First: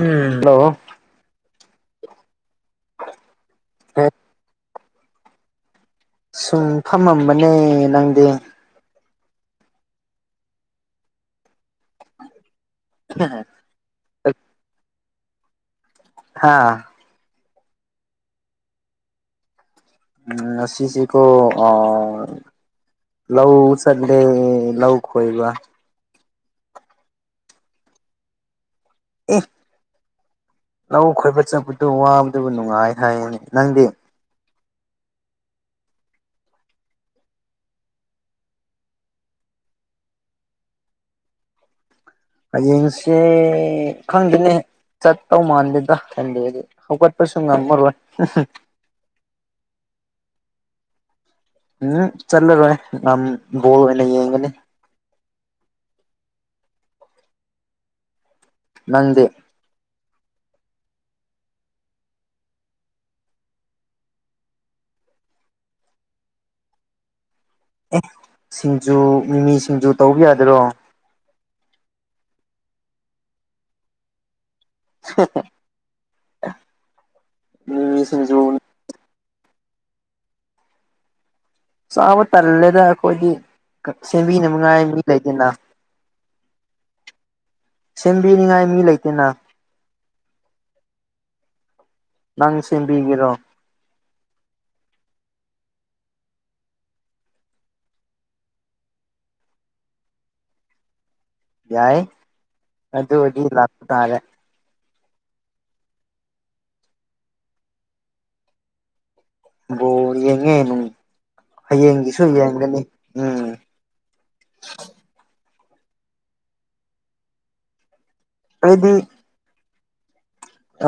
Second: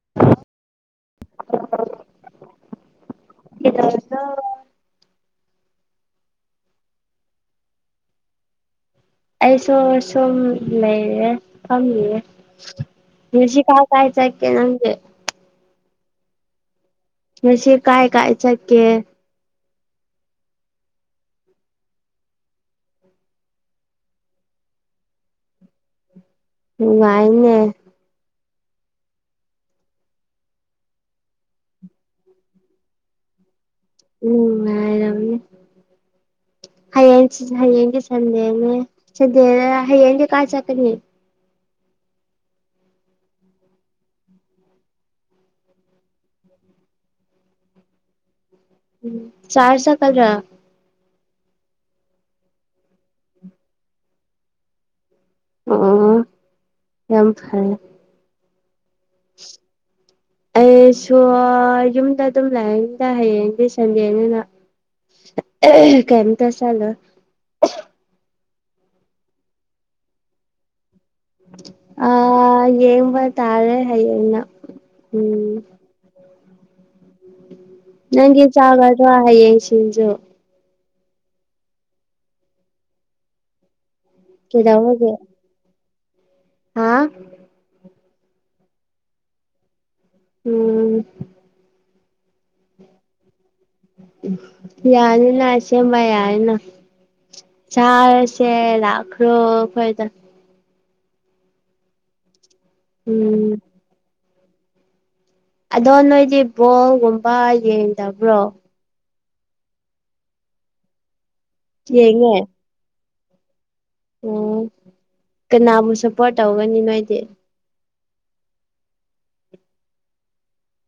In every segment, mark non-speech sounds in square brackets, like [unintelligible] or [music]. ꯎꯝ hello. ꯑ [inaudible] ꯀꯩꯗꯧꯔꯤꯅꯣ꯫ ꯁꯨꯝ ꯐꯝꯃꯝꯕꯅꯦ ꯅꯪꯗꯤ꯫ ꯑꯩꯁꯨ ꯁꯨꯝ ꯂꯩꯔꯦ ꯐꯝꯃꯤꯌꯦ ꯉꯥꯁꯤ ꯀꯥꯏ ꯆꯥꯠꯀꯦ ꯅꯪꯗꯤ꯫ ꯍꯥꯥ ꯉꯁꯤ ꯀꯥꯏ ꯀꯥꯏ ꯆꯥꯠ ꯀꯦ ꯎꯝ ꯉꯁꯤ ꯁꯤ ꯀꯣ ꯑꯥ ꯂꯧ ꯆꯥꯠꯂꯦ ꯂꯧ ꯈꯣꯏꯕ꯫ ꯅꯨꯉꯥꯏꯅꯦ ꯑꯦ ꯂꯧ ꯈꯣꯏꯕ ꯆꯪꯄꯗꯨ ꯋꯥꯕꯗꯨꯕꯨ ꯅꯨꯡꯉꯥꯏ ꯍꯥꯏꯅꯤ ꯅꯪꯗꯤ꯫ ꯎꯝ ꯅꯨꯉꯥꯏꯔꯝꯅꯤ꯫ [inaudible] ꯍꯌꯦꯡ ꯍꯌꯦꯡꯗꯤ ꯁꯟꯗꯦꯅꯦ ꯁꯟꯗꯦ ꯍꯌꯦꯡꯒꯤ ꯀꯥꯏ ꯆꯠꯀꯅꯤ꯫ ꯍꯌꯦꯡꯁꯦ ꯈꯪꯗꯦꯅꯦ꯫ ꯆꯠꯇꯧ ꯃꯥꯟꯗꯦꯗ ꯈꯟꯗꯤ ꯍꯧꯒꯠꯄꯁꯨ ꯉꯝꯃꯔꯣꯏ꯫ ꯎꯝ ꯆꯔꯁ ꯆꯥꯠꯀꯗ꯭ꯔꯥ ꯎꯝ ꯆꯠꯂꯔꯣꯏ ꯕꯣꯜ ꯑꯣꯏꯅ ꯌꯦꯡꯒꯅꯤ ꯎꯝ ꯎꯝ ꯌꯥꯝ ꯐꯩ꯫ ꯅꯪꯗꯤ꯫ ꯑꯩ ꯁꯨ ꯌꯨꯝꯗ ꯑꯗꯨꯝ ꯂꯩꯅꯤꯗ ꯍꯌꯦꯡꯗꯤ ꯁꯟꯗꯦꯅꯤꯅ꯫ ꯀꯝ ꯇ ꯆꯂꯣꯏ꯫ ꯁꯤꯡꯖꯨ ꯃꯤꯃꯤ ꯁꯤꯡꯖꯨ ꯇꯧꯕ ꯌꯥꯗꯣꯏꯔꯣ꯫ ꯑ ꯌꯦꯡꯕ ꯇꯥꯔꯦ ꯍꯌꯦꯅ꯫ [unintelligible] ꯃꯤꯃꯤ ꯁꯤꯡꯖꯨ ꯅꯪꯗꯤ ꯆꯥꯒꯗꯔ ꯍꯌꯦꯡ ꯁꯤꯡꯖꯨ꯫ ꯆꯥꯕ ꯇꯜꯂꯦꯗ ꯑꯩꯈꯣꯏꯒꯤ ꯁꯦꯝꯕꯤꯅꯕꯉꯥꯏ ꯃꯤ ꯂꯩꯗꯦꯅ꯫ ꯎꯝ ꯁꯦꯝꯕꯤꯅꯤꯡꯉꯥꯏ ꯃꯤ ꯂꯩꯇꯦꯅ꯫ ꯎꯝ ꯅꯪ ꯁꯦꯝꯕꯤꯒꯦꯔꯣ꯫ ꯌꯥꯅꯤꯅ ꯑꯁꯦꯃ ꯌꯥꯏꯅ ꯆꯔꯁꯦ ꯂꯈꯔꯣ ꯑꯩꯈꯣꯏꯗ꯫ ꯌꯥꯏ ꯑꯗꯨ ꯑꯣꯏꯗꯤ ꯎꯝ ꯂꯥꯛꯄ ꯇꯥꯔꯦ꯫ ꯑꯗꯣ ꯅꯣꯏꯗꯤ ꯕꯣꯜꯒꯨꯝꯕ ꯌꯦꯡꯗꯕ꯭ꯔꯣ꯫ ꯕꯣꯜ ꯌꯦꯡꯉꯦ ꯅꯨꯡ ꯍꯌꯦꯡꯒꯤꯁꯨ ꯌꯦꯡꯉꯦ ꯌꯦꯡꯒꯅꯤ꯫ ꯎꯝ ꯑꯣ ꯀꯅꯥꯕꯨ ꯁꯄꯣꯔꯠ ꯇꯧꯒꯅꯤ ꯅꯣꯏꯗꯤ꯫ ꯑꯩꯗꯤ꯫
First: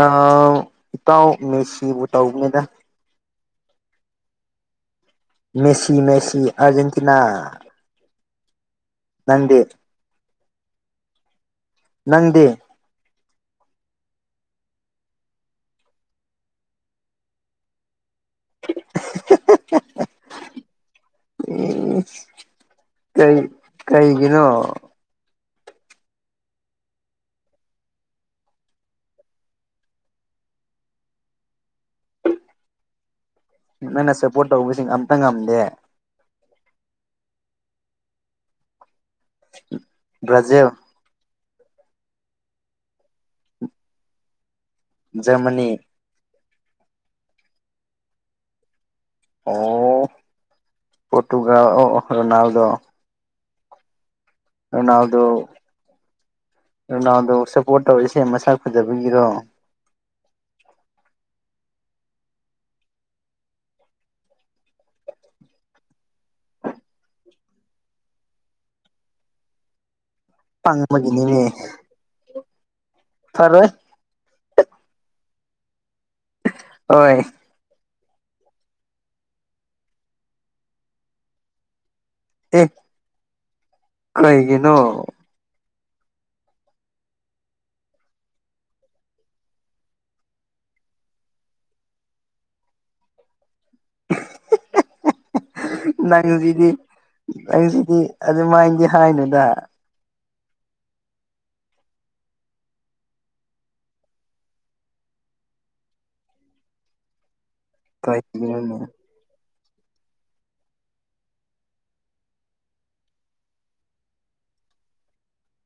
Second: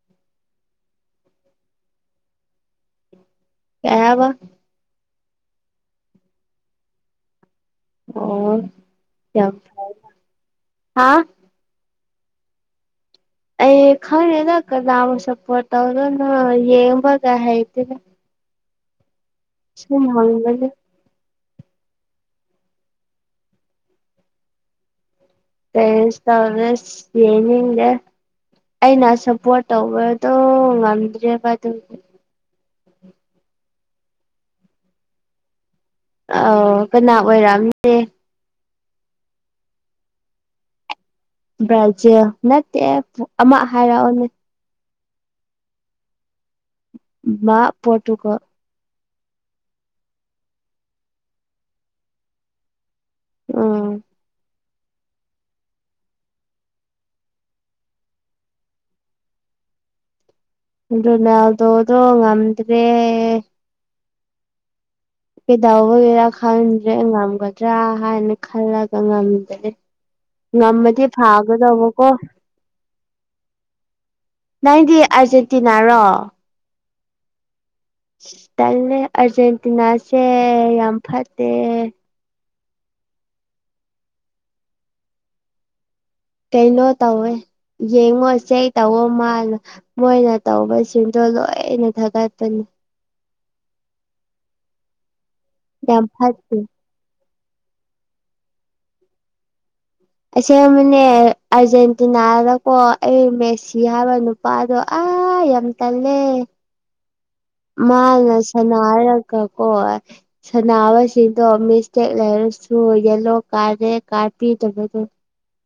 ꯑꯥ ꯏꯇꯧ ꯃꯦꯁꯤꯕꯨ ꯇꯧꯕꯅꯤꯗ꯫ ꯀꯌꯥ ꯋꯥ [unintelligible] ꯃꯦꯁꯤ ꯃꯦꯁꯤ ꯑꯔꯖꯦꯟꯇꯤꯅꯥ ꯑꯣ ꯍꯥ [unintelligible] ꯅꯪꯗꯤ ꯑꯩ ꯈꯪꯗ‌ꯦꯗ ꯀꯅꯥꯒ ꯁꯄꯣ ꯇꯧꯗꯣꯅ‌ꯣ ꯌꯦꯡꯕꯒ ꯍꯩꯇ‌ꯦꯗ [unintelligible] ꯁꯨꯝ ꯍꯪꯕꯅꯤ ꯎ ꯀꯩ ꯀꯩꯒꯤꯅꯣ ꯇꯁ [unintelligible] ꯌꯦꯅꯤꯒ ꯑꯩꯅ ꯁꯞꯄꯣꯔꯠ ꯇꯧꯕꯗꯣ ꯉꯝꯗ꯭ꯔꯦꯕ ꯑꯗꯨꯝ ꯅꯪꯅ ꯁꯄꯣꯔꯠ ꯇꯧꯕꯁꯤꯡ ꯑꯝꯇ ꯉꯝꯗꯦ ꯑꯥꯎ ꯀꯅꯥ ꯑꯣꯏꯔꯛꯑꯝꯅꯦ [unintelligible] ꯕ꯭ꯔꯖꯤꯜ ꯕ꯭ꯔꯥꯖꯤꯜ ꯅꯠꯇꯦ ꯑꯃ ꯍꯥꯏꯔꯛꯑꯣꯅꯦ ꯖꯔꯃꯅꯤ ꯃꯥ ꯄ‌ꯣꯇꯨꯒ ꯑꯣ ꯄꯣꯇꯨꯒꯜ ꯑꯣ ꯔꯣꯅꯥꯜꯗꯣ ꯎꯝ ꯔ‌ꯣꯅꯥꯜꯗꯣ ꯔꯣꯅꯥꯜꯗꯣ ꯁꯞꯄꯣꯔꯠ ꯇꯧꯔꯛꯁꯦ ꯃꯁꯛ ꯐꯖꯕꯒꯤꯗꯣ ꯔ‌ꯣꯅꯥꯜꯗ‌ꯣꯗ‌ꯣ ꯉꯝꯗ꯭ꯔꯦ ꯀꯩꯗꯧꯕꯩꯅ‌ꯣ ꯈꯪꯗ꯭ꯔꯦ ꯉꯝꯒꯗ꯭ꯔꯥ ꯍꯥꯏꯅ ꯈꯜꯂꯒ ꯉꯝꯗꯦ [unintelligible] ꯉꯝꯃꯗꯤ ꯄꯪꯕꯒꯤꯅꯤꯅꯦ ꯐꯥꯒꯗꯧꯕꯀꯣ ꯐꯔꯣꯏ ꯅꯪꯗꯤ ꯑꯥꯔꯖꯦꯟꯇꯤꯅꯥꯔꯣ ꯍꯣꯏ ꯇꯜꯂꯦ ꯑꯔꯖꯦꯟꯇꯤꯅꯥꯁꯦ ꯌꯥꯝ ꯐꯠꯇꯦ ꯑꯦ ꯀꯩꯒꯤꯅꯣ ꯀꯩꯅꯣ ꯇꯧꯋꯦ ꯌꯦꯡꯉꯣꯁꯦ ꯇꯧꯑꯣ ꯃꯥꯜꯂꯣ ꯃꯣꯏꯅ ꯇꯧꯕꯁꯤꯡꯗꯣ ꯂꯣꯏꯅ ꯊꯥꯒꯠꯄꯅꯤ ꯌꯥꯝ [unintelligible] ꯐꯠꯇꯦ ꯅꯪꯨꯖꯤꯗꯤ ꯑꯩꯁꯤꯗꯤ ꯑꯗꯨꯃꯥꯏꯅꯗꯤ ꯍꯥꯏꯅꯨꯗ ꯑꯁ‌ꯦꯡꯕꯅ‌ꯦ ꯑꯥꯔꯖꯦꯟꯇꯤꯅꯥꯗꯀꯣ ꯑꯩ ꯃꯦꯁꯤ ꯍꯥꯏꯕ ꯄꯥꯗꯣ ꯑ ꯌꯥꯝ ꯇꯜꯂꯦ ꯃꯥꯅ ꯁꯅ ꯀꯩꯒꯤꯅꯣꯅꯦ ꯍꯥꯏꯔꯒ ꯀꯣꯏ ꯁꯥꯟꯅꯕꯁꯤꯡꯗꯣ ꯃꯤꯁꯇꯦꯛ ꯂꯩꯔꯁꯨ ꯌꯦꯂꯣ ꯀꯥꯔ ꯔꯦꯗ ꯀꯥꯔ ꯄꯤꯗꯕꯗꯣ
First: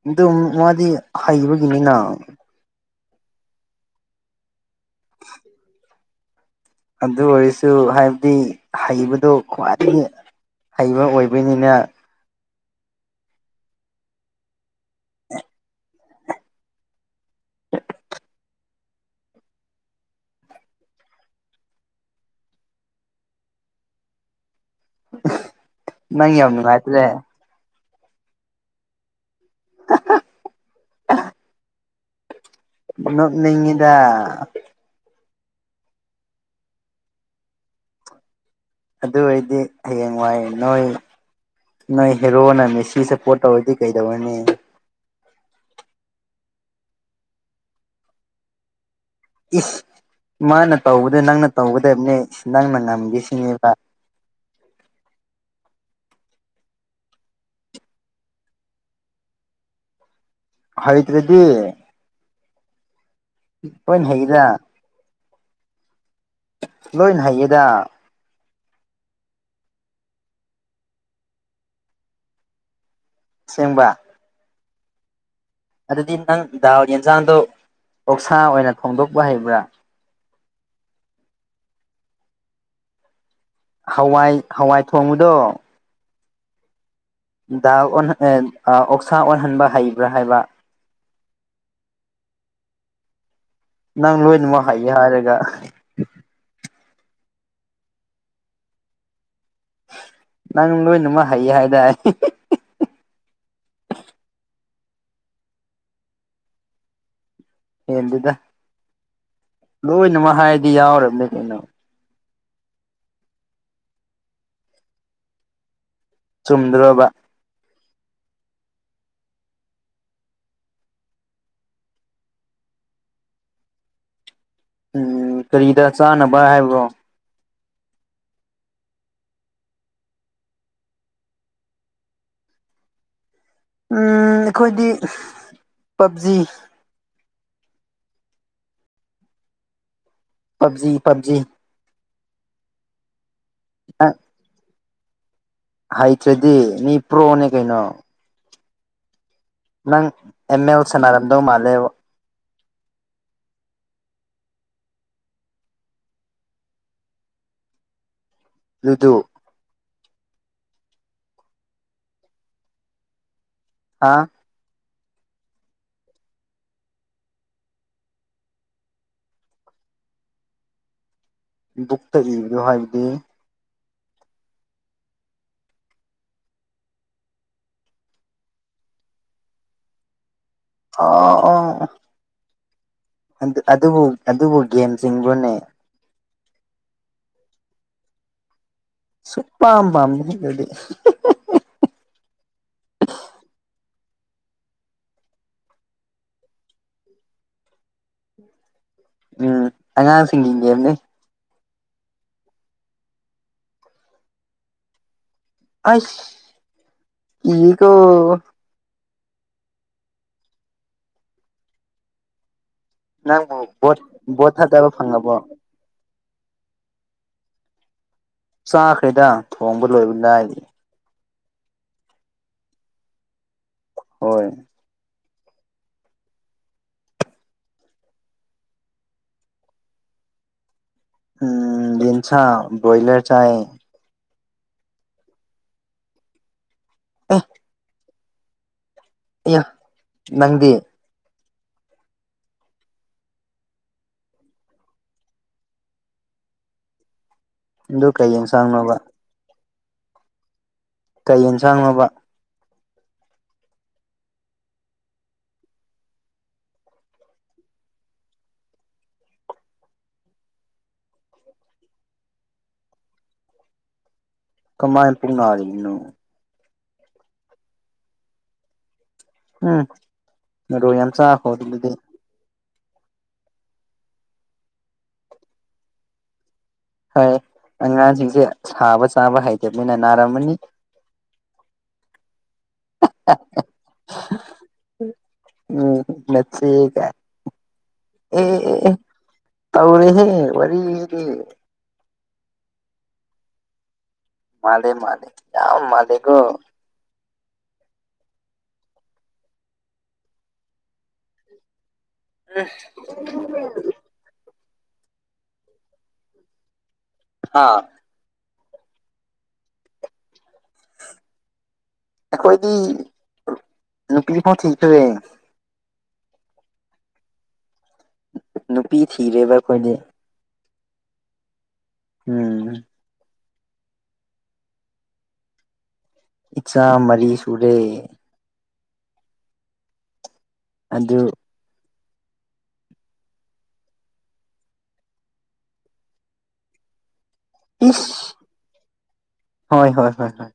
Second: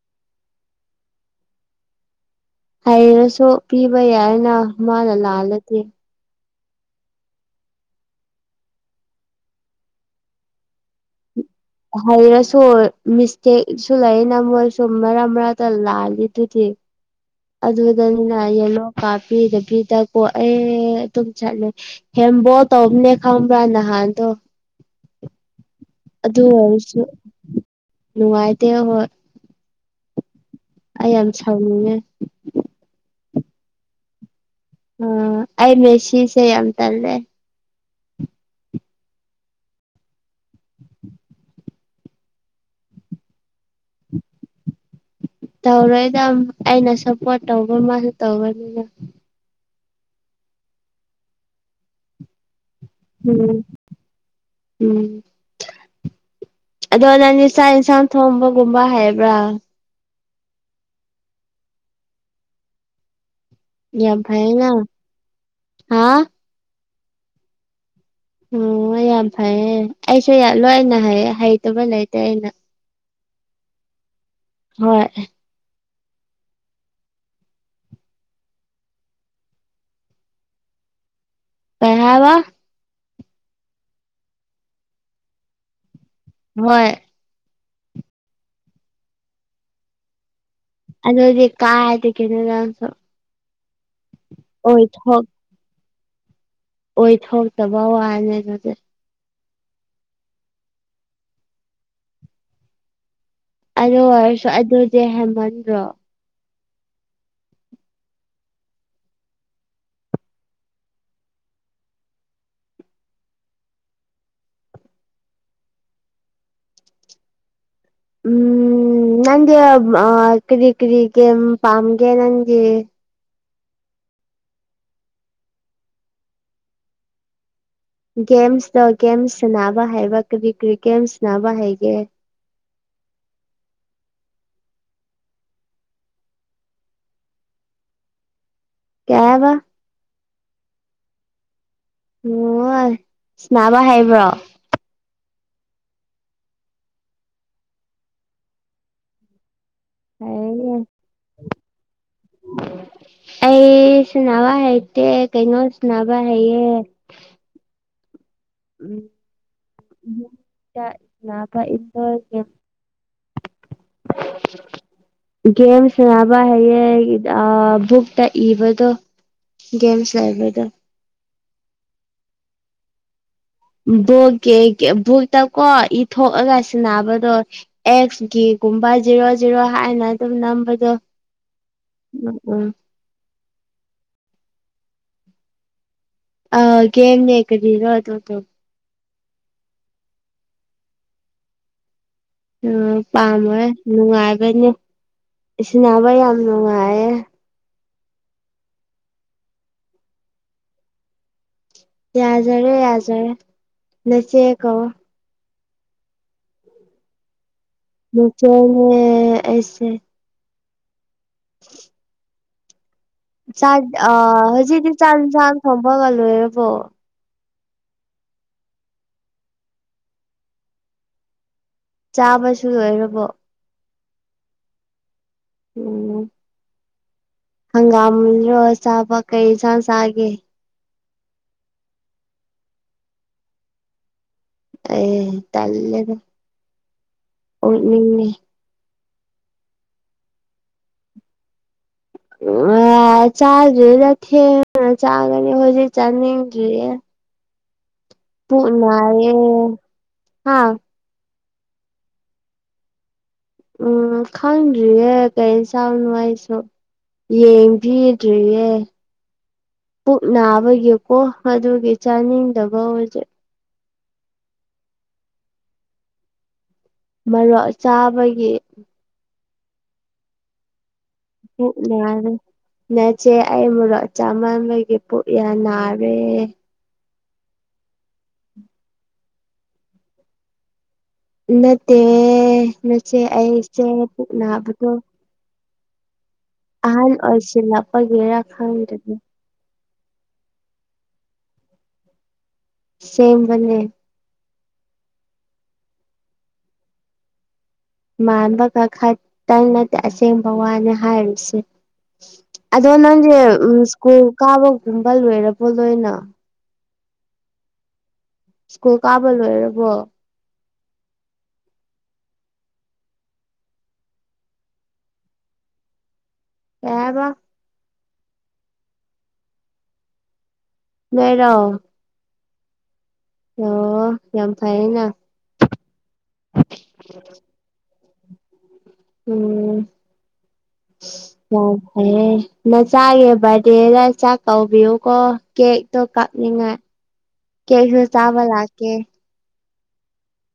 ꯑꯗꯨꯝ ꯃꯥꯗꯤ ꯍꯩꯕꯒꯤꯅꯤꯅ ꯍꯩꯔꯁꯨ ꯄꯤꯕ ꯌꯥꯏꯅ ꯃꯥꯅ ꯂꯥꯜꯂꯗꯤ ꯑꯗꯨ ꯑꯣꯏꯔꯁꯨ ꯍꯥꯏꯕꯗꯤ ꯍꯩꯕꯗꯣ ꯈ꯭ꯋꯥꯏꯗꯒꯤ ꯍꯩꯕ ꯑꯣꯏꯕꯅꯤꯅ ꯍꯩꯔꯁꯨ ꯃꯤꯁꯇꯦꯛꯁꯨ ꯂꯩ ꯅ ꯃꯣꯏꯁꯨ ꯃꯔꯛ ꯃꯔꯛꯇ ꯂꯥꯜꯂꯤ ꯑꯗꯨꯗꯤ ꯑꯗꯨꯗꯅꯤꯅ ꯌꯦꯂꯣ ꯀꯥꯞꯄꯤꯗꯕꯤꯗꯀꯣ ꯑꯩ ꯑꯗꯨꯝ ꯆꯠꯂꯦ ꯍꯦꯝꯕꯣ ꯇꯕꯅꯦ ꯈꯪꯕ꯭ꯔꯥ ꯅꯍꯥꯟꯗꯣ ꯅꯪ ꯑꯗꯨ ꯌꯥꯝ ꯑꯣꯏꯔꯁꯨ ꯅꯨꯡꯉꯥꯏꯇ꯭ꯔꯦ ꯅꯨꯡꯉꯥꯏꯇꯦ ꯍꯣꯏ [inaudible] ꯑꯩ ꯌꯥꯝ ꯁꯥꯎꯅꯤꯡꯉꯦ ꯅꯣꯛꯅꯤꯡꯉꯤꯗꯥ ꯑꯣ ꯑꯩ ꯃꯦꯁꯤꯁꯦ ꯌꯥꯝ ꯇꯜꯂ‌ꯦ ꯑꯗꯨ ꯑꯣꯏꯗꯤ ꯍꯌꯦꯡ ꯋꯥꯏ ꯅꯣꯏ ꯅꯣꯏ ꯍꯦꯔꯣꯅ ꯃꯦꯁꯤꯁꯦ ꯄꯣꯠ ꯇꯧꯔꯗꯤ ꯀꯩꯗꯧꯔꯅꯦ ꯇꯧꯔꯣꯏꯗ ꯑꯩꯅ ꯁꯞꯄꯣꯔꯠ ꯇꯧꯕ ꯃꯥꯁꯨ ꯇꯧꯕꯅꯤꯅ ꯏꯁ ꯃꯥꯅ ꯇꯧꯕꯗ ꯅꯪꯅ ꯇꯧꯒꯗꯕꯅꯦ ꯅꯪꯅ ꯉꯝꯃꯦ ꯎꯝ ꯎꯝ ꯑꯗꯣ ꯅꯪꯅ ꯆꯥꯛ ꯌꯦꯟꯁꯥꯡ ꯊꯣꯡꯕꯒꯨꯝꯕ ꯍꯥꯏꯕ꯭ꯔꯥ ꯍꯥꯎꯗ꯭ꯔꯦꯗꯤ ꯂꯣꯏꯅ ꯌꯥꯝ ꯍꯩꯌꯦꯗ ꯐꯩꯅ ꯍꯥ ꯂꯣꯏꯅ ꯍꯩꯌꯦꯗ ꯑꯣ ꯌꯥꯝ ꯐꯩꯌꯦ ꯑꯩꯁꯨ ꯂꯣꯏꯅ ꯍꯩꯇꯕ ꯂꯩꯇꯦ ꯑꯩꯅ ꯁꯦꯡꯕ ꯍꯣꯏ ꯑꯗꯨꯗꯤ ꯅꯪ ꯗꯥꯎꯒꯤ ꯌꯦꯟꯖꯥꯡꯗꯣ ꯑꯣꯛꯁꯥ ꯑꯣꯏꯅ ꯊꯣꯡꯗꯣꯛꯄ ꯍꯩꯕ꯭ꯔꯥ ꯀꯩ ꯍꯥꯏꯕ ꯍꯋꯥꯏ ꯍꯋꯥꯏ ꯊꯣꯡꯕꯗꯣ ꯍꯣꯏ ꯑꯣꯛꯁꯥ ꯑꯣꯟꯍꯟꯕ ꯍꯩꯕ꯭ꯔꯥ ꯍꯥꯏꯕ ꯑꯗꯣꯗꯤ ꯀꯥꯏ ꯀꯩꯅ ꯅꯪ ꯂꯣꯏꯅꯃꯛ ꯑꯣꯏ ꯍꯩꯌꯦ ꯍ [unintelligible] ꯑꯣꯏꯊꯣꯛꯇꯕ ꯋꯥꯅꯦ ꯑꯗꯨꯗꯤ ꯅꯪ ꯂꯣꯏꯅꯃꯛ ꯍꯩ ꯍꯥꯏꯇꯥꯔꯦ ꯑꯗꯨ ꯑꯣꯏꯔꯁꯨ ꯑꯗꯨꯗꯤ ꯍꯦꯃꯟꯗꯔꯣ ꯍꯦꯟꯗꯨꯗ ꯂꯣꯏꯅꯃꯛ ꯍꯥꯏꯔꯗꯤ ꯌꯥꯎꯔꯕꯅꯦ ꯀꯩꯅꯣ ꯆꯨꯝꯗ꯭ꯔꯣꯕ ꯎꯝ ꯅꯪꯗꯤ ꯀꯔꯤ ꯀꯔꯤ ꯀꯒꯦꯝ ꯄꯥꯝꯒꯦ ꯅꯪꯒꯤ ꯎꯝ ꯀꯔꯤꯗ ꯆꯥꯅꯕ ꯍꯥꯏꯕ꯭ꯔꯣ ꯒꯦꯝꯁꯇꯣ ꯒꯦꯝꯁ ꯁꯅꯕ ꯍꯥꯏꯕ ꯀꯔꯤ ꯀꯔꯤ ꯒꯦꯝꯁ ꯁꯅꯕ ꯍꯥꯏꯒꯦ ꯎ ꯑꯩꯈꯣꯏꯗꯤ ꯄꯞꯖꯤ ꯀꯌꯥꯕ ꯄꯞꯖꯤ ꯄꯞꯖꯤ ꯑꯣ ꯁꯅꯥꯕ ꯑ ꯍꯥꯏꯕ꯭ꯔꯣ ꯍꯩꯇ꯭ꯔꯗꯤ ꯃꯤ ꯄ꯭ꯔꯣꯅꯦ ꯀꯩꯅꯣ ꯅꯪ ꯍꯩꯌꯦ ꯑꯅꯤꯃꯛ ꯁꯅꯔꯝꯗꯧ ꯃꯟꯂꯦꯕꯨ ꯑꯩ ꯁꯅꯕ ꯍꯩꯇꯦ ꯀꯩꯅꯣ ꯁꯅꯕ ꯍꯩꯌꯦ ꯑꯗꯨꯗꯨ ꯎꯝ ꯑ ꯏꯣ ꯍꯥ ꯒꯦꯝ ꯁ ꯅꯕ ꯍꯌꯦꯡ ꯕꯨꯛꯇ ꯏꯕꯗꯣ ꯒꯦꯝꯁ ꯂꯩꯕꯗ ꯕꯨꯛꯇ ꯏꯕꯗꯣ ꯍꯥꯏꯕꯗꯤ ꯚꯣꯛꯀꯤꯦ ꯕꯣꯛꯛꯇ ꯀꯣ ꯏ ꯊꯣꯛꯣꯛꯂꯒ ꯁꯤꯟꯅꯕꯗꯣ ꯑꯦꯛꯁꯀꯤꯒꯨꯝꯕ ꯖꯦꯔꯣ ꯖꯦꯔꯣ ꯍꯥꯏꯅ ꯑꯗꯨꯝꯝꯕ ꯑꯣ ꯑꯣ ꯎꯝ ꯎꯝ ꯑꯗꯨꯕꯨ ꯑꯗꯨꯕꯨ ꯒꯦꯝꯁꯤꯡꯕꯨꯅꯦ ꯑꯒꯦꯅꯦ ꯌꯦꯦ ꯀꯗꯤꯔꯣ ꯑꯗ ꯁ ꯄꯥꯝ ꯄꯝꯗꯗꯤ ꯑꯣ ꯄꯥꯝꯃꯣꯏ ꯅꯨꯡꯉꯥꯏꯕꯅꯦ ꯁꯤꯟꯅꯕ ꯌꯥꯝ ꯅꯨꯡꯉꯥꯏꯌꯦꯦ ꯎꯝ ꯑꯉꯥꯡ ꯁꯤꯁꯤꯡꯒꯦꯝꯅꯤ ꯌꯥꯖꯔꯦ ꯌꯥꯖꯔꯦ ꯅꯆꯦꯀꯣ ꯑꯁ ꯏꯒꯣ ꯆꯁꯦ [unintelligible] ꯅꯪꯕꯨ ꯆꯥꯟ ꯕꯣꯠ ꯑ ꯕꯣꯠ ꯊꯥꯗꯕ ꯍꯧꯖꯤꯗꯤ ꯆꯥꯟ ꯐꯪꯉꯕꯣ ꯆꯥꯟ ꯊꯪꯝꯕꯒꯂꯣꯦꯔꯕꯣ ꯆꯥꯈ꯭ꯔꯦꯗ ꯊꯣꯡꯕ ꯂꯣꯏꯕ ꯂꯥꯏꯔꯤ ꯆꯥꯕꯁꯨ ꯂꯣꯏꯔꯕꯣ ꯍꯣꯏ ꯎꯝ ꯍꯪꯒꯥꯝꯣ ꯆꯥꯕ ꯀꯩ ꯁꯟꯁꯒꯦ ꯎꯝ ꯂꯁ ꯕ꯭ꯔꯣꯣꯌꯂꯔ ꯆꯦ ꯑꯦ ꯇꯂꯦꯒ ꯑꯥ ꯎ ꯃꯤꯅꯤ ꯌꯥ ꯅꯪꯗꯤ ꯆꯥꯗ꯭ꯔꯤꯗ ꯊꯦꯡꯅ ꯆꯥꯒꯅꯤ ꯍꯧꯖꯤꯛ ꯆꯥꯅꯤꯡꯗ꯭ꯔꯤꯌꯦ ꯑꯗꯨꯗꯨ ꯀꯩꯌꯦꯦ ꯄ ꯄꯨꯅꯌꯦ ꯍꯥꯥ ꯀꯩ ꯌꯦꯟꯁꯥꯡꯕ ꯎꯝ ꯈꯟꯔꯤ ꯀꯩꯁꯥꯎꯅꯅꯨꯡꯋꯥꯥꯏꯁꯨꯣ ꯌꯦꯡꯕꯤꯗ꯭ꯔꯤꯌꯦꯦ ꯄꯨꯛ ꯅꯥꯕꯒꯤꯀꯣ ꯑꯗꯨꯒꯤ ꯆꯥꯅꯤꯡꯗꯕ ꯍꯧꯖꯤꯛ ꯀꯃꯥꯏꯅ ꯄꯨꯨꯡꯅꯒꯅꯣ ꯃꯔꯛ ꯆꯥꯕꯒꯤ ꯑ ꯣ ꯌꯥꯝ ꯎ ꯌꯥꯔꯦ ꯅꯆꯦ ꯑꯩ ꯃꯣꯔꯣꯛ ꯆꯃꯝꯕꯒꯤ ꯄꯨꯛꯌꯥ ꯅꯥꯔꯦ ꯍꯣꯏ ꯑꯉꯥꯡꯁꯤꯡꯁꯦ ꯁꯥꯕ ꯆꯥꯕ ꯍꯥꯏꯇꯅꯤꯅ ꯅꯥꯔꯝꯃꯅꯤ ꯅꯠꯇꯦ ꯅꯆꯦ ꯑꯩꯁꯦꯅꯕ ꯎꯝ ꯅꯤ ꯑꯣꯏꯁꯤꯜꯂꯛꯄꯒꯤꯔ ꯀꯥꯏ ꯈꯪꯗ꯭ꯔꯦ ꯇꯧꯔꯦꯍꯦ ꯋꯥꯔꯤꯔꯤ ꯁꯦꯝ ꯃꯅꯤꯦ ꯃꯥꯂꯦ ꯃꯥꯂꯦ ꯌꯥ ꯃꯥꯂꯦꯒꯣ ꯃꯥꯟꯕꯒ ꯈꯛꯇꯪ ꯅꯠꯇꯦ ꯑꯁꯦꯡꯕ ꯋꯥꯅꯤ ꯍꯥꯏꯔꯤꯁꯦ ꯑꯗꯣ ꯅꯪꯁꯦ ꯁ꯭ꯀꯨꯜ ꯀꯥꯕꯒꯨꯝꯕ ꯂꯣꯏꯔꯕꯣ ꯂꯣꯏꯅ ꯍꯥꯥ ꯁ꯭ꯀꯨꯜ ꯀꯥꯕ ꯂ ꯑꯣꯏꯔꯕꯣ ꯑꯩꯈꯣꯏꯗꯤ ꯅꯨꯄꯤ ꯐꯥꯎ ꯊꯤꯈ꯭ꯔꯦ ꯀꯕ ꯅꯨꯄꯤ ꯊꯤꯔꯦꯕ ꯑꯩꯈꯣꯏꯗꯤ ꯂꯩꯔꯣ ꯎꯝ ꯑꯣ ꯌꯥꯝ ꯐꯥꯏꯅ ꯏꯆꯥ ꯃꯔꯤ ꯁꯨꯔꯦ ꯎꯝ ꯑꯗꯨ ꯌꯥꯝ ꯐꯩꯌꯦ ꯅꯆꯥꯒꯤ ꯕꯥꯔꯗꯗꯦꯗ ꯆꯥꯛ ꯀꯧꯕꯤꯌꯨꯀꯣ ꯀꯦꯛꯇꯣ ꯀꯛꯅꯤꯡꯉꯥꯏ [inaudible] ꯀꯦꯛꯁꯨ ꯏꯁ ꯆꯥꯕ ꯂꯥꯛꯀꯦ ꯍꯣꯏ ꯍꯣꯏ ꯍꯣꯏ ꯍꯣꯏ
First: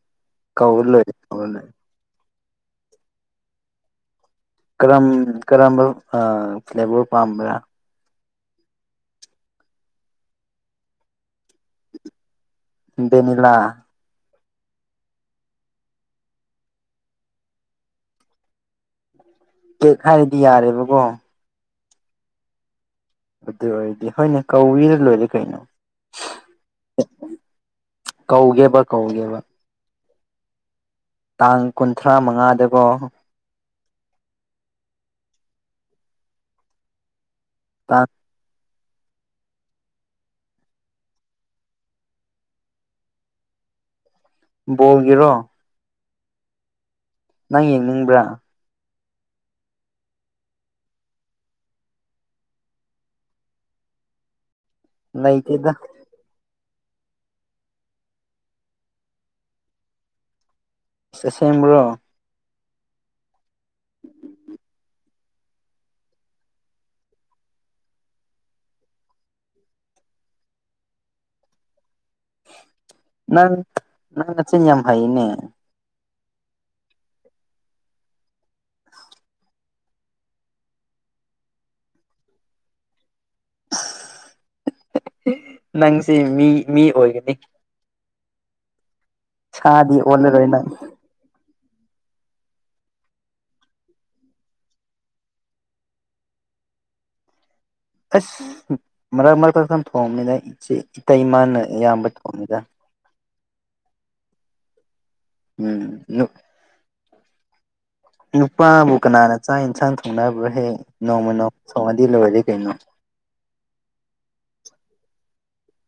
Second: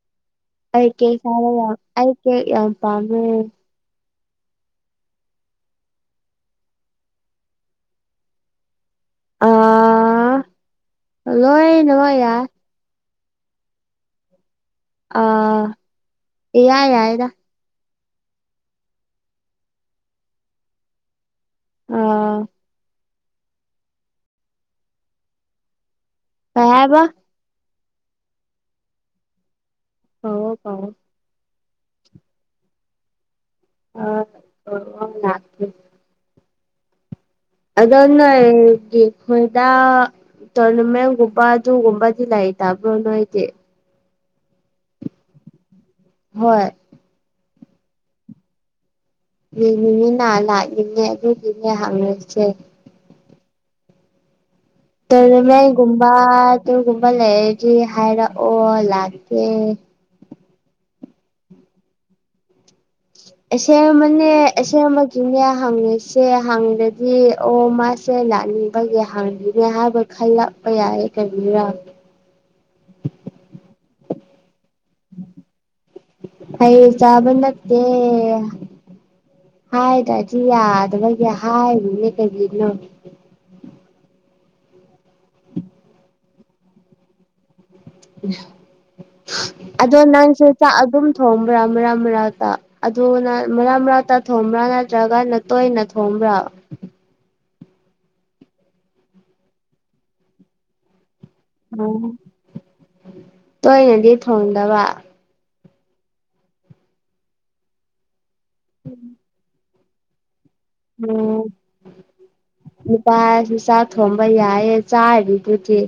ꯑꯩ ꯀꯧꯔ ꯀꯦ ꯂꯣꯏꯔꯦ ꯀꯧꯔ ꯆꯥꯕꯥ ꯂꯣꯏꯔꯦ ꯌꯥꯝ ꯑꯩ ꯀꯦꯛ ꯌꯥꯝ ꯄꯥꯃꯦ ꯀꯔꯝ ꯀꯔꯝꯕ ꯑ ꯐ꯭ꯂꯦꯕꯔ ꯄꯥꯝꯕ꯭ꯔꯥ ꯑ ꯂꯣꯏꯅꯃꯛ ꯌꯥꯏ ꯕꯦꯅꯤꯂꯥ ꯑ ꯏꯌꯥ ꯌꯥꯏꯗ ꯀꯦꯛ ꯍꯥꯏꯔꯗꯤ ꯌꯥꯔꯦꯕꯀꯣ ꯑꯥ ꯑꯗꯨ ꯑꯣꯏꯔꯗꯤ ꯍꯣꯏꯅꯦ ꯀꯧꯏꯔ ꯂꯣꯏꯔꯦ ꯀꯩꯅꯣ ꯀꯩ ꯍꯥꯏꯕ ꯀꯧꯒꯦꯕ ꯀꯧꯒꯦꯕ ꯀꯧꯑꯣ ꯀꯧꯑꯣ ꯇꯥꯡ ꯀꯨꯟꯊ꯭ꯔꯥ ꯃꯉꯥꯗꯕꯣ [unintelligible] ꯑꯗꯣ ꯇꯥꯡ ꯅꯣꯏꯒꯤ ꯍꯣꯏꯗ ꯇꯣꯔꯅꯃꯦꯟꯒꯨꯝꯕ ꯑꯗꯨꯒꯨꯝꯕꯗꯤ ꯂꯩꯇꯕ꯭ꯔꯣ ꯅꯣꯏꯒꯤ ꯕꯣꯜꯒꯤꯔꯣ ꯍꯣꯏ ꯅꯪ ꯌꯦꯡꯅꯤꯡꯕ꯭ꯔꯥ ꯌꯦꯡꯅꯤꯡꯉꯤꯅ ꯂꯥꯛꯅꯤꯡꯌꯦ ꯑꯗꯨꯒꯤꯅꯦ ꯍꯪꯉꯤꯁꯦ ꯂꯩꯇꯦꯗ ꯇꯨꯔꯅꯥꯃꯦꯟꯒꯨꯝꯕ ꯑꯗꯨꯒꯒꯨꯝꯕ ꯂꯩꯔꯗꯤ ꯍꯥꯏꯔꯛꯑꯣ ꯂꯥꯛꯀꯦ ꯑꯁꯦꯡꯕꯔꯣ ꯑꯁꯦꯡꯕꯅꯦ ꯑꯁꯦꯡꯕꯒꯤꯅꯦ ꯍꯪꯉꯤꯁꯦ ꯍꯪꯉꯗꯤ ꯑꯣ ꯃꯥꯁ ꯁꯦ ꯂꯥꯛꯅꯤꯡꯕꯒꯤ ꯍꯥꯡꯉꯤꯅꯦ ꯍꯥꯏꯕ ꯈꯜꯂꯛꯄ ꯌꯥꯏ ꯀꯔꯤ ꯅꯪ ꯅꯪ ꯅꯆꯤꯟ ꯌꯥꯝ ꯍꯩꯌꯦꯅꯦ ꯍꯩ ꯆꯕ ꯅꯠꯇꯦ ꯍꯥꯏꯗꯔ꯭ꯗꯤ ꯌꯥꯗꯕꯒꯤ ꯍꯥꯏꯔꯤꯅꯦ ꯀꯔꯤꯅꯣ ꯅꯪꯁꯤ ꯃꯤ ꯃꯤ ꯑꯣꯏꯒꯅꯤ ꯁꯥꯗꯤ ꯑꯗꯣ ꯅꯪꯁꯨ ꯑꯣꯜꯂꯔꯣꯏ ꯅꯪ ꯆꯥꯛ ꯑꯗꯨꯝ ꯊꯣꯡꯕ꯭ꯔꯥ ꯃꯔꯛ ꯃꯔꯛꯇ ꯑꯗꯨ ꯅ ꯃꯔꯛ ꯃꯔꯛꯇ ꯊꯣꯡꯕ꯭ꯔꯥ ꯅꯠꯇ꯭ꯔꯒꯅ ꯇꯣꯏꯅ ꯊꯣꯡꯕ꯭ꯔꯥ ꯑꯁ ꯃꯔꯛ ꯃꯔꯛꯇ ꯈꯛ ꯊꯣꯡꯉꯤꯗ ꯏꯆꯦ ꯏꯇꯩꯃꯅ ꯎꯝ ꯑꯌꯥꯝꯕ ꯊꯣꯡꯉꯤꯗ ꯇꯣꯏꯅꯗꯤ ꯊꯣꯡꯗꯕ ꯎꯝ ꯅꯨꯄꯥꯕꯨ ꯀꯅꯥꯅ ꯆꯥꯛ ꯌꯦꯟꯁꯥꯡ ꯊꯣꯡꯅꯕ꯭ꯔ ꯍꯦ ꯅꯣꯡꯃ ꯅꯣꯡꯃ ꯊꯣꯡꯉꯗꯤ ꯂꯣꯏꯔꯦ ꯀꯩꯅꯣ ꯄꯥꯁꯨ ꯆꯥꯛ ꯊꯣꯡꯕ ꯌꯥꯏꯌꯦ ꯆꯥꯔꯤꯗꯨꯗꯤ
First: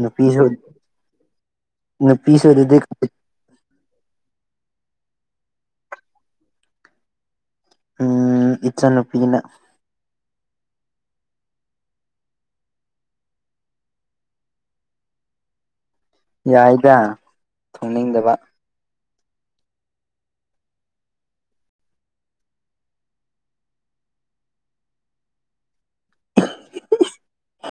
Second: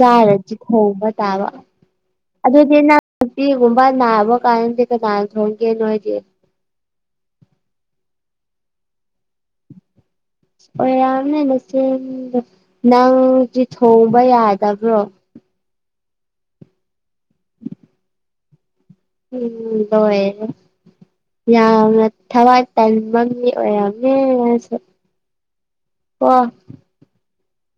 ꯅꯨꯄꯤꯁꯨ ꯊꯣꯡꯕ ꯇꯥꯕ ꯑꯗꯨꯗꯤ ꯅꯪ ꯅꯨꯄꯤꯒꯨꯝꯕ ꯅꯥꯕ ꯀꯥꯟꯗꯤ ꯀꯅꯥꯅ ꯊꯣꯡꯒꯦ ꯅꯣꯏꯒꯤ ꯎꯝ ꯏꯆꯟꯅꯨꯄꯤꯅ ꯑꯣꯔꯝꯅꯤ ꯅꯆꯟꯗꯣ ꯅꯪꯗꯤ ꯊꯣꯡꯕ ꯌꯥꯗꯕ꯭ꯔꯣ ꯌꯥꯏꯗ ꯊꯣꯡꯅꯤꯡꯗꯕ ꯎꯝ ꯇꯧꯋꯦ ꯌꯥꯝꯅ ꯊꯕꯛ ꯇꯟꯕ ꯃꯤ ꯑꯣꯏꯔꯝꯅꯤ ꯃꯥꯁꯨ ꯑꯣ